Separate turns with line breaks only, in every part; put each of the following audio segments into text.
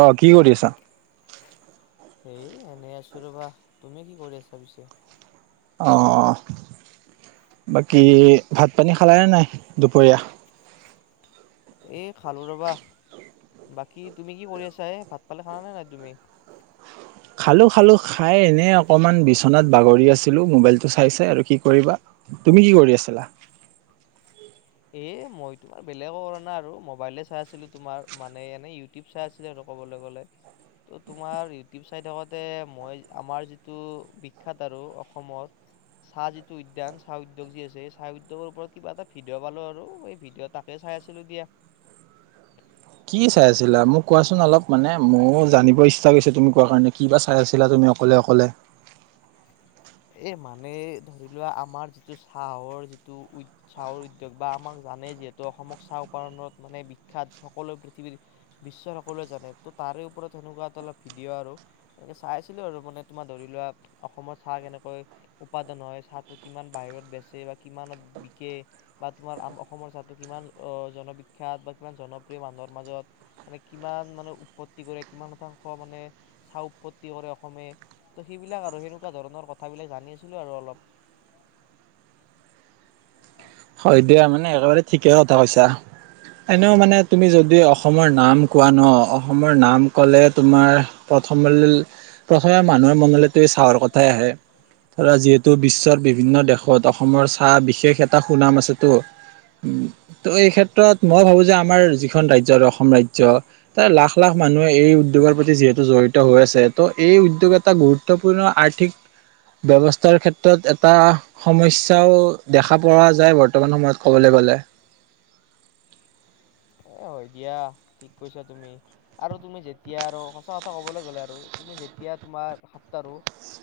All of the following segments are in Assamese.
আহ কি কৰি আছা?
সেই এনেই আছো ৰবা, তুমি কি কৰি আছা পিছে?
অ বাকী ভাত পানী খালানে নাই দুপৰীয়া?
এ খালো ৰবা, বাকী তুমি কি কৰি আছা? এই ভাত পানি খান নে নাই তুমি?
খালো-খালো খাই এনে অকণমান বিচনাত বাগৰি আছিলো মোবাইলটো চাইছে আৰু কি কৰিবা, তুমি কি কৰি আছিলা?
এ মই তোমাৰ বেলেগো কৰা নাই আৰু মোবাইলে চাই আছিলো তোমাৰ মানে এনে ইউটিউব চাই আছিলে। আৰু কবলৈ গলে ত তোমাৰ ইউটিউব চাই থাকোতে মই আমাৰ যিটো বিখ্যাত আৰু অসমত চাহ যিটো উদ্যান চাহ উদ্যোগ যি আছে চাহ উদ্যোগৰ ওপৰত কিবা এটা ভি ভিডিঅ' পালো আৰু এই ভিডিঅ' তাকে চাই আছিলো দিয়া।
কি চাই আছিলা মোক কোৱাচোন অলপ মানে মোৰ জানিব ইচ্ছা কৰিছে তুমি কোৱা কাৰণে কি বা চাই আছিলা তুমি অকলে-অকলে
এ মানে ধৰি লোৱা আমাৰ যিটো চাহৰ যিটো চাহৰ উদ্য়োগ বা আমাক জানে যিহেতু অসমক চাহ উপাদনত মানে বিখ্যাত সকলো পৃথিৱীৰ বিশ্বৰ সকলোৱে জানে ত তাৰে ওপৰত সেনেকুৱা এটা অলপ ভিডিঅ' আৰু একে চাই আছিলো আৰু মানে তোমাৰ ধৰি লোৱা অসমৰ চাহ কেনেকুৱা উপাদান হয়, চাহটো কিমান বাহিৰত বেচে বা কিমানত বিকে বা তোমাৰম অসমৰ চাহটো কিমান জনবিখ্যাত বা কিমান জনপ্ৰিয় মানুহৰ মাজত মানে কিমান মানে উৎপত্তি কৰে কিমান শতাংশ মানে চাহ উৎপত্তি কৰে অসমে ত সেইবিলাক আৰু সেনেকুৱা ধৰণৰ কথা কথাবিলাক জানি আছিলো আৰু অলপ।
হয় দিয়া মানে একেবাৰে ঠিকে কথা কৈছা। এনেও মানে তুমি যদি অসমৰ নাম কোৱা ন অসমৰ নাম কলে তোমাৰ প্ৰথম প্ৰথমে মানুহৰ মনলৈতো চাহৰ কথাই আহে ধৰা যিহেতু বিশ্বৰ বিভিন্ন দেশত অসমৰ চাহ বিশেষ এটা সুনাম আছে তো এই ক্ষেত্ৰত মই ভাবো যে আমাৰ যিখন ৰাজ্য আৰু অসম ৰাজ্য তাৰ লাখ লাখ মানুহে এই উদ্যোগৰ প্ৰতি যিহেতু জড়িত হৈ আছে ত' এই উদ্যোগতা এটা গুৰুত্বপূৰ্ণ আৰ্থিক ব্যৱস্থাৰ ক্ষেত্ৰত এটা সমস্যাও দেখা আশা প যায় বৰ্তমান সময়ত ক'বলৈ গ'লে।
এই হয় দিয়া ঠিক কৈছা তুমি আৰু তুমি যেতিয়া আৰু সঁচা কথা ক'বলৈ গ'লে আৰু তুমি যেতিয়া তোমাৰ হাতট আৰুো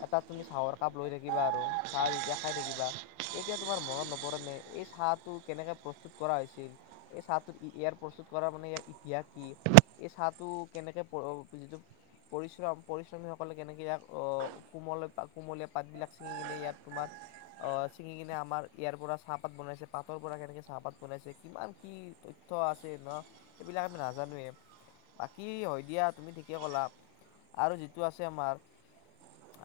এটা তুমি চাহৰ কাপ লৈ থাকিবা আৰু চাহ যেতিয়া খাই থাকিবা তেতিয়া তোমাৰ মনত নপৰেনে, এই চাহটো কেনেকৈ প্ৰস্তুত কৰা হৈছিল এই চাহটো। ইয়াৰ প্ৰস্তুত কৰাৰ মানে ইয়াৰ ইতিহাস কি এই চাহটো কেনেকৈ যিটো পৰিশ্ৰম পৰিশ্ৰমীসকলে কেনেকৈ ইয়াক কোমল কোমলীয়া পাতবিলাক ছিঙি লৈ ইয়াত তোমাৰ ছিঙি লৈ আমাৰ ইয়াৰ পৰা চাহপাত বনাইছে, পাতৰ পৰা কেনেকৈ চাহপাত বনাইছে কিমান কি তথ্য। আছে ন সেইবিলাক আমি নাজানোৱে বাকী হয় দিয়া তুমি ঠিকে ক'লা আৰু যিটো আছে আমাৰ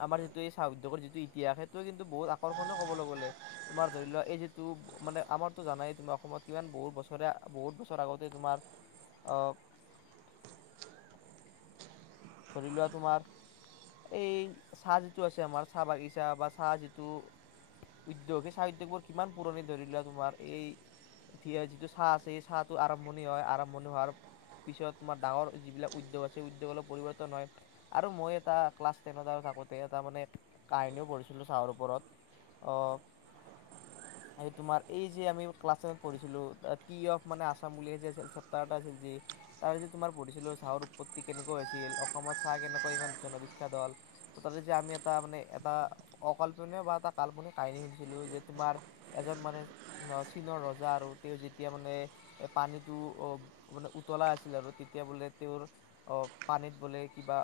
আমাৰ যিটো এই চাহ উদ্যোগৰ যিটো ইতিহাস সেইটোযে কিন্তু বহুত আকৰ্ষণে ক'বলৈ গ'লে তোমাৰ ধৰি লোৱা এই যিটো মানে আমাৰতো জানাই তুমি অসমত কিমান বহুত বছৰে। বহুত বছৰ আগতে তোমাৰ। ধৰি লোৱা তোমাৰ এই চাহ যিটো আছে আমাৰ চাহ বাগিচা বা চাহ যিটো উদ্যোগ সেই চাহ উদ্যোগট কিমান পুৰণি ধৰি লোৱা তোমাৰ এই যিটো চাহ আছে এই চাহটো আৰম্ভণি হয়। আৰম্ভণি হোৱাৰ পিছত তোমাৰ ডাঙৰ যিবিলাক উদ্যোগ আছে উদ্যোগৰ পৰিৱৰ্তন। আৰু মই এটা ক্লাছ টেনত আৰু থাকোঁতে এটা মানে কাহিনীও পঢ়িছিলোঁ চাহৰ ওপৰত এই তোমাৰ এই যে আমি ক্লাছ টেনত পঢ়িছিলোঁ টি অফ মানে আছাম বুলি আছিল চেপটাৰ এটা আছিল যি তাৰ যে তোমাৰ পঢ়িছিলো চাহৰ উৎপত্তি কেনেকুৱা হৈছিল। অসমত চাহ কেনেকুৱা ইমান জনবিখ্যাত হ'ল ত তাতে যে আমি এটা মানে এটা অকল্পনীয় বা এটা কাল্পনিক কাহিনী শুনিছিলোঁ যে তোমাৰ এজন মানে চীনৰ ৰজা আৰু তেওঁ যেতিয়া মানে পানীটো মানে উতলাই আছিল আৰু তেতিয়া বোলে তেওঁৰ পানীত বোলে। কিবা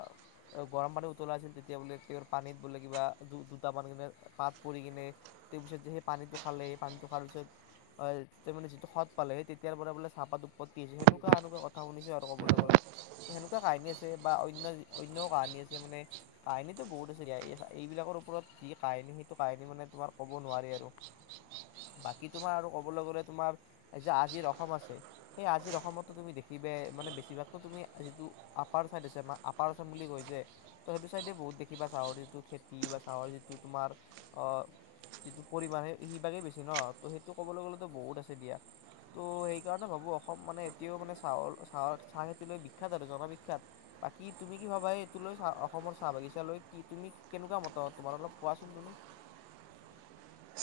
গৰম পানী উতলা আছিল তেতিয়া বোলে তেওঁৰ পানীত বোলে কিবা দু দুটামান কিনে পাত পৰি কিনে তেওঁৰ পিছত যে সেই পানীটো খালে সেই পানীটো খাৰ পিছত তেওঁ মানে যিটো সৎ পালে সেই তেতিয়াৰ পৰা বোলে চাহপাত উৎপত্তি হৈছে এনেকুৱা কথা শুনিছোঁ আৰু ক'বলৈ গ'লে এনেকুৱা কাহিনী আছে। বা অন্য অন্যও কাহানী আছে মানে কাহিনীটো বহুত আ এইবিলাকৰ ওপৰত যি কাহিনী সেইটো কাহিনী মানে তোমাৰ ক'ব নোৱাৰি আৰু বাকী তোমাৰ আৰু ক'বলৈ গ'লে তোমাৰ যে, আজিৰ অসম আছে সেই আজিৰ অসমতো তুমি দেখিবা মানে বেছিভাগত তুমি আজি আপাৰ চাইডেআছে আপাৰ আছোম বুলি কৈছে ত' সেইটো চাইডেই বহুত দেখিবা চাহৰ যিটো খেতি বা চাহৰ যিটো তোমাৰ যিটো পৰিমাণ সেই সেইভাগেই বেছি ন, সেইটো ক'বলৈ গ'লেতো বহুত আছে দিয়া সেইকাৰণে ভাবোঁ অসম মানে এতিয়াও মানে চাহৰ চাহৰ চাহ খেতি লৈ বিখ্যাত আৰু জনবিখ্যাত। বাকী তুমি কি ভাবা এইটো লৈ চাহ অসমৰ চাহ বাগিচা লৈ কি তুমি কেনেকুৱা মতা তোমাৰ অলপ কোৱাচোন তুমি।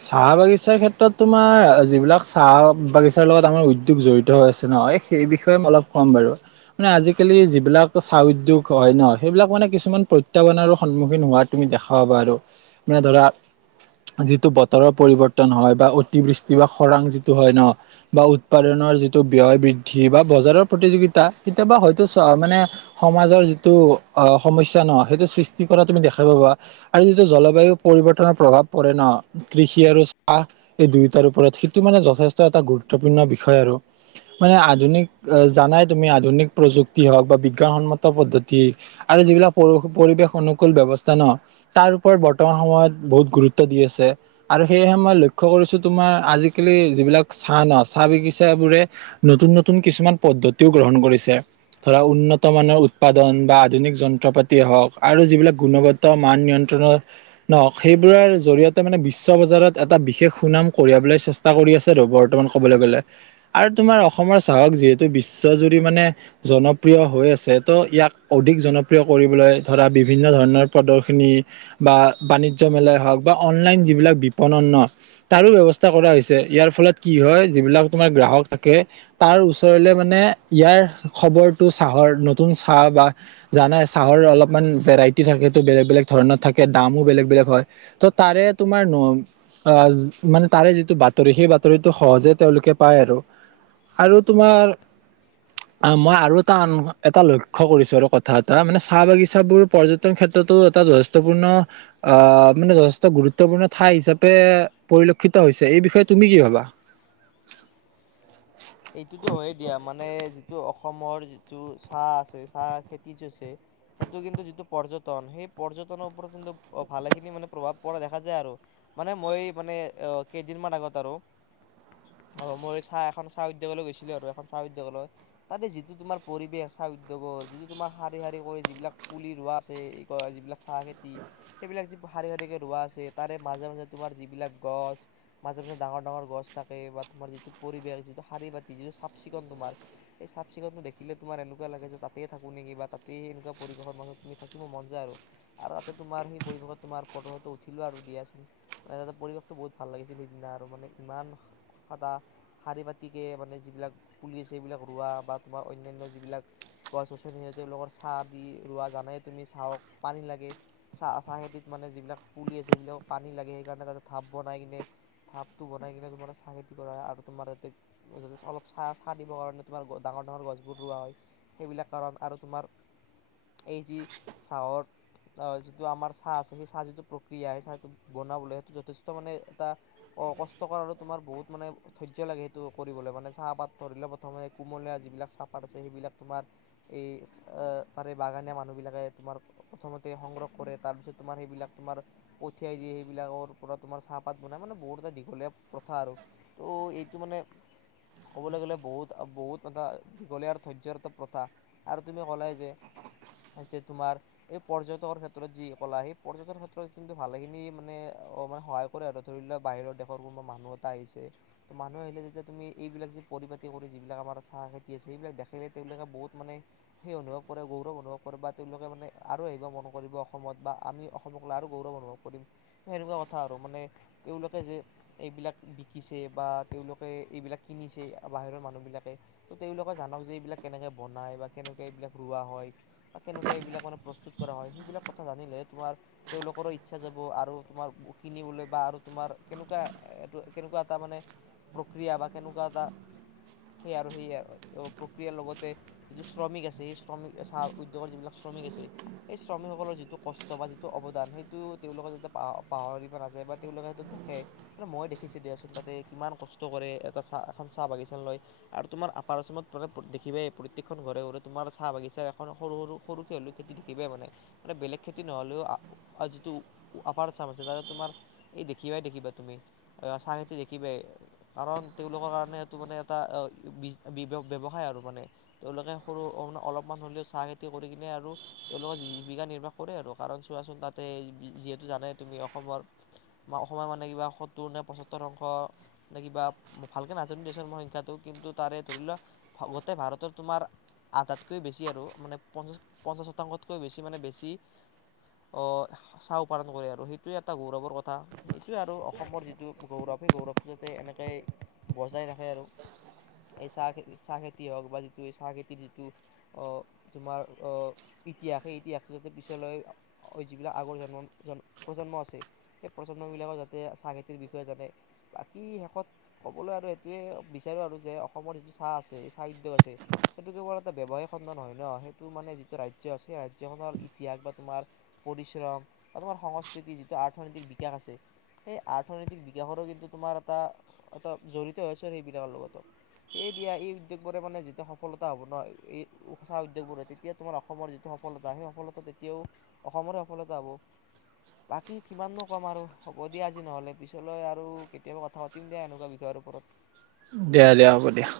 চাহ বাগিচাৰ ক্ষেত্ৰত তোমাৰ যিবিলাক চাহ বাগিছাৰ লগত আমাৰ উদ্যোগ জড়িত হৈ আছে ন সেই বিষয়ে ম অলপ ক'ম বাৰু মনে আজিকালি যিবিলাক চাহ উদ্যোগ হয় ন সেইবিলাক মানে কিছুমান প্ৰত্যহ্বানো সন্মুখীন হোৱা তুমি দেখা পাবা আৰু মানে ধৰা যিটো। বতৰৰ পৰিৱৰ্তন হয় বা অতিবৃষ্টি বা খৰাং যিটো হয় ন বা উৎপাদনৰ যিটো ব্যয় বৃদ্ধি বা বজাৰৰ প্ৰতিযোগিতা কেতিয়াবা হয়তো মানে সমাজৰ যিটো সমস্যা ন সেইটো সৃষ্টি কৰা তুমি দেখা পাৱা আৰু যিটো জলবায়ু পৰিৱৰ্তনৰ প্ৰভাৱ পৰে ন। কৃষি আৰু চাহ এই দুয়োটাৰ ওপৰত সেইটো মানে যথেষ্ট এটা গুৰুত্বপূৰ্ণ বিষয় আৰু মানে আধুনিক জানাই তুমি আধুনিক প্ৰযুক্তি হওক বা বিজ্ঞানসন্মত পদ্ধতি আৰু যিবিলাক পৰিৱেশ অনুকূুল ব্যবস্থা ন তাৰ ওপৰত বৰ্তমান সময়ত বহুত গুৰুত্ব দি আছে। আৰু সেয়েহে মই লক্ষ্য কৰিছো তোমাৰ আজিকালি যিবিলাক চাহ ন চাহ বাগিচাবোৰে নতুন নতুন কিছুমান পদ্ধতিও গ্ৰহণ কৰিছে। ধৰা উন্নত মানৰ উৎপাদন বা আধুনিক যন্ত্ৰ পাতিয় হওক আৰু যিবিলাক গুণগত মান নিয়ন্ত্ৰণ নওক সেইবোৰৰ জৰিয়তে। মানে বিশ্ব বজাৰত এটা বিশেষ সুনাম কঢ়িয়াবলৈ চেষ্টা কৰি আছে ৰ বৰ্তমান ক'বলৈ গ'লে আৰু তোমাৰ অসমৰ চাহক যিহেতু বিশ্বজুৰি মানে জনপ্ৰিয় হৈ আছে ট ইয়াক অধিক জনপ্ৰিয়। কৰিবলৈ ধৰা বিভিন্ন ধৰণৰ প্ৰদৰ্শিনী বা বাণিজ্য মেলাই হওওঁক বা অনলাইন যিবিলাক বিপণন তাৰো ব্যৱস্থা কৰা হৈছে ইয়াৰ ফলত কি হয় যিবিলাক তোমাৰ গ্ৰাহক থাকে তাৰ ওচৰলৈ মানে ইয়াৰ খবৰটো চাহৰ নতুন চাহ বা জানাই চাহৰ অলপমান ভেৰাইটি থাকে বেলেগ বেলেগ ধৰণৰ থাকে দামো বেলেগ বেলেগ হয়। তাৰে তোমাৰ মানে তাৰে যিটো বাতৰি সেই বাতৰিটো সহজে তেওঁলোকে পায় আৰু আৰু তোমাৰ মই আৰু এটা এটা লক্ষ্য কৰিছো আৰু কথা এটা মানে চাহ বাগিচাবোৰ পৰ্যটন ক্ষেত্ৰতো এটা যথেষ্টপূৰ্ণ মানে। গুৰুত্বপূৰ্ণ ঠাই হিচাপে পৰিলক্ষিত হৈছে এই বিষয়ে তুমি কি ভাবা।
সেইটোতো হয়য়ে দিয়া মানে যিটো অসমৰ যিটো চাহ আছে চাহ খেতিটো আছে সেইটো কিন্তু যিটো পৰ্যটন সেই পৰ্যটনৰ ওপৰত কিন্তু ভালেখিনি মানে প্ৰভাৱ পৰা দেখা যায় আৰু মানে মই মানে কেইদিন মান আগত আৰু মই চাহ এখন। চাহ উদ্যোগলৈ গৈছিলে আৰু এখন চাহ উদ্যোগলৈ যিটো তোমাৰ পৰিৱেশ চাহ উদ্যোগৰ যিটো তোমাৰ শাৰী শাৰী কৰি যিবিলাক পুলি ৰোৱা আছে যিবিলাক চাহ খেতি সেইবিলাক যি শাৰী শাৰীকে ৰোৱা আছে তাৰে মাজে মাজে তোমাৰ যিবিলাক গছ মাজে মাজে ডাঙৰ ডাঙৰ গছ থাকে বা তোমাৰ যিটো পৰিৱেশ যিটো। শাৰী বাতি যিটো চাফ চিকুণ তোমাৰ সেই চাফ চিকুণটো দেখে তোৰ এনেকুৱা লাগে যে তাতেই থাকোঁ নেকি বা তাতেই এনেকুৱা পৰিৱেশৰ মানুহ তুমি থাকিব মন যায় আৰু তাতে তোমাৰ সেই পৰিৱেশত তোমাৰ ফটো উঠিলোঁ আৰু দিয়াচোন মানে তাতে পৰিৱেশটো বহুত ভাল লাগিছিল সেইদিনা আৰু মানে ইমান শাৰী পাতি। গতিকে মানে যিবিলাক পুলি আছে সেইবিলাক ৰোৱা বা তোমাৰ অন্যান্য যিবিলাক গছ গছনি আছে তেওঁলোকৰ চাহ দি ৰোৱা জানাই তুমি চাহক পানী লাগে চাহ চাহখেতিত মানে যিবিলাক পুলি আছে সেইবিলাকক পানী লাগে সেইকাৰণে তাতে ঢাপ বনাই কিনে ঢাপটো বনাই কিনে তোমাৰ চাহ খেতি কৰা হয় আৰু তোমাৰ তাতে। অলপ চাহ চাহ দিবৰ কাৰণে তোমাৰ ডাঙৰ ডাঙৰ গছবোৰ ৰোৱা হয় সেইবিলাক কাৰণ আৰু তোমাৰ এই যি চাহৰ যিটো আমাৰ চাহ আছে সেই চাহ যিটো প্ৰক্ৰিয়া চাহটো বনাবলৈ সেইটো যথেষ্ট মানে এটা অ কষ্টকৰ আৰু তোমাৰ বহুত মানে ধৈৰ্য লাগে সেই। তো কৰিবলৈ মানে চাহপাত ধৰিলে প্ৰথমে কুমলীয়া যিবিলাক চাহপাত আছে সেইবিলাক তোমাৰ এই তাৰে বাগানীয়া মানুহবিলাকে তোমাৰ প্ৰথমতে সংগ্ৰহ কৰে তাৰপিছত তোমাৰ সেইবিলাক তোমাৰ পঠিয়াই দিয়ে। সেইবিলাকৰ পৰা তোমাৰ চাহপাত বনাই মানে বহুত এটা দীঘলীয়া প্ৰথা আৰু এইটো মানে। ক'বলৈ গলে বহুত বহুত এটা দীঘলীয়া আৰু ধৈৰ্যৰটা প্ৰথা আৰু তুমি ক'লা যে, তোমাৰ এই পৰ্যটকৰ ক্ষেত্ৰত যি ক'লা সেই পৰ্যটনৰ ক্ষেত্ৰত কিন্তু ভালেখিনি মানে সহায় কৰে আৰু ধৰি লওক বাহিৰৰ দেশৰ কোনোবা মানুহ এটা আহিছে মানুহ আহিলে যেতিয়া। তুমি এইবিলাক যি পৰিপাতি কৰি যিবিলাক আমাৰ চাহ খেতি আছে সেইবিলাক দেখে তেওঁলোকে বহুত মানে সেই অনুভৱ কৰে গৌৰৱ অনুভৱ কৰে বা তেওঁলোকে মানে আৰু আহিব মন কৰিব অসমত বা আমি অসমক লৈ আৰু গৌৰৱ অনুভৱ কৰিম। তেনেকুৱা কথা আৰু মানে তেওঁলোকে যে এইবিলাক শিকিছে বা তেওঁলোকে। এইবিলাক কিনিছেই বাহিৰৰ মানুহবিলাকে। তেওঁলোকে জানক যে এইবিলাক কেনেকৈ বনায় বা কেনেকৈ এইবিলাক ৰোৱা হয় বা কেনেকুৱা এইবিলাক মানে প্ৰস্তুত কৰা হয় সেইবিলাক কথা জানিলে তোমাৰ তেওঁলোকৰো ইচ্ছা যাব। আৰু তোমাৰ কিনিবলৈ বা আৰু তোমাৰ কেনেকুৱা এইটো কেনেকুৱা এটা মানে। প্ৰক্ৰিয়া বা কেনেকুৱা এটা সেই আৰু সেই প্ৰক্ৰিয়াৰ লগতে যিটো শ্ৰমিক আছে, সেই শ্ৰমিক চাহ উদ্যোগৰ যিবিলাক শ্ৰমিক আছে, সেই শ্ৰমিকসকলৰ যিটো কষ্ট বা যিটো অৱদান সেইটো তেওঁলোকে যাতে পাহৰি নাযায় বা তেওঁলোকে সেইটো দেখে মানে মই দেখিছে দিয়া চোন তাতে কিমান কষ্ট। কৰে এটা চাহ এখন চাহ বাগিচা লয় আৰু তোমাৰ আপাৰ অসমত মানে দেখিবাই প্ৰত্যেকখন ঘৰে ঘৰে তোমাৰ চাহ বাগিচা এখন সৰু সৰু সৰুকে হ'লেও খেতি দেখিবাই। মানে বেলেগ খেতি নহ'লেও যিটো আপাৰ অসম আছে তা তোমাৰ এই দেখিবাই দেখিবা তুমি চাহ খেতি দেখিবাই। কাৰণ তেওঁলোকৰ কাৰণে সেটো মানে এটা ব্যৱসায় আৰু মানে তেওঁলোকে সৰু অলপমান হ'লেও চাহ খেতি কৰি আৰু তেওঁলোকে জীৱিকা নিৰ্বাহ কৰে। আৰু কাৰণ চোৱাচোন তাতে যিহেতু জানে তুমি অসমৰ বা অসমৰ মানে কিবা সত্তৰ নে পঁয়সত্তৰ অংশ। নে কিবা ভালকে নাজানো দেশৰ মোৰ সংখ্যাটো কিন্তু তাৰে ধৰি লোৱা গোটেই ভাৰতৰ তোমাৰ আধাতকৈ বেছি আৰু মানে পঞ্চাছ পঞ্চাছ শতাংশতকৈ বেছি মানে বেছি হ চাহ উপাদন কৰে আৰু সেইটোৱে এটা গৌৰৱৰ কথা। সেইটোৱে আৰু অসমৰ যিটো গৌৰৱ সেই গৌৰৱটো। এনেকে বজাই ৰাখে আৰু এই চাহ খেতি চাহ খেতি হওক বা যিটো চাহ খেতিৰ যিটো তোমাৰ অ ইতিহাস সেই ইতিহাসটো যাতে পিছলৈ যিবিলাক আগৰ জন্ম প্ৰজন্ম আছে সেই প্ৰজন্মবিলাকৰ যাতে চাহ খেতিৰ বিষয়ে জানে। কি শেষত ক'বলৈ আৰু এইেইটোৱে বিচাৰো আৰু যে অসমৰ যিটো। চাহ আছে, ইচ্ছাদ আছে। সেইটো কেৱল এটা ব্যৱসায়িক খণ্ড নহয় ন। সেইটো মানে যিটো ৰাজ্য সেই ৰাজ্যখনৰ ইতিহাস বা তোমাৰ পৰিচয় হওঁক, তোমাৰ সংস্কৃতি যিটো অৰ্থনৈতিক বিকাশ আছে সেই অৰ্থনৈতিক বিকাশৰো কিন্তু তোমাৰ। অ এটা জড়িত আছে। সেইবিলাকৰ লগত। এই দিয়া এই। মানে যেতিয়া সফলতা হ'ব নহয় এই উঠি অহা উদ্যোগবোৰে তেতিয়া তোমাৰ অসমৰ যিটো সফলতা সেই সফলতা তেতিয়াও অসমৰে সফলতা হ'ব। বাকী কিমান নো ক'ম আৰু হ'ব দিয়া আজি নহ'লে, পিছলৈ আৰু। কেতিয়াবা কথা পাতিম দিয়া এনেকুৱা বিষয়ৰ ওপৰত।
দিয়া দিয়া হ'ব দিয়া।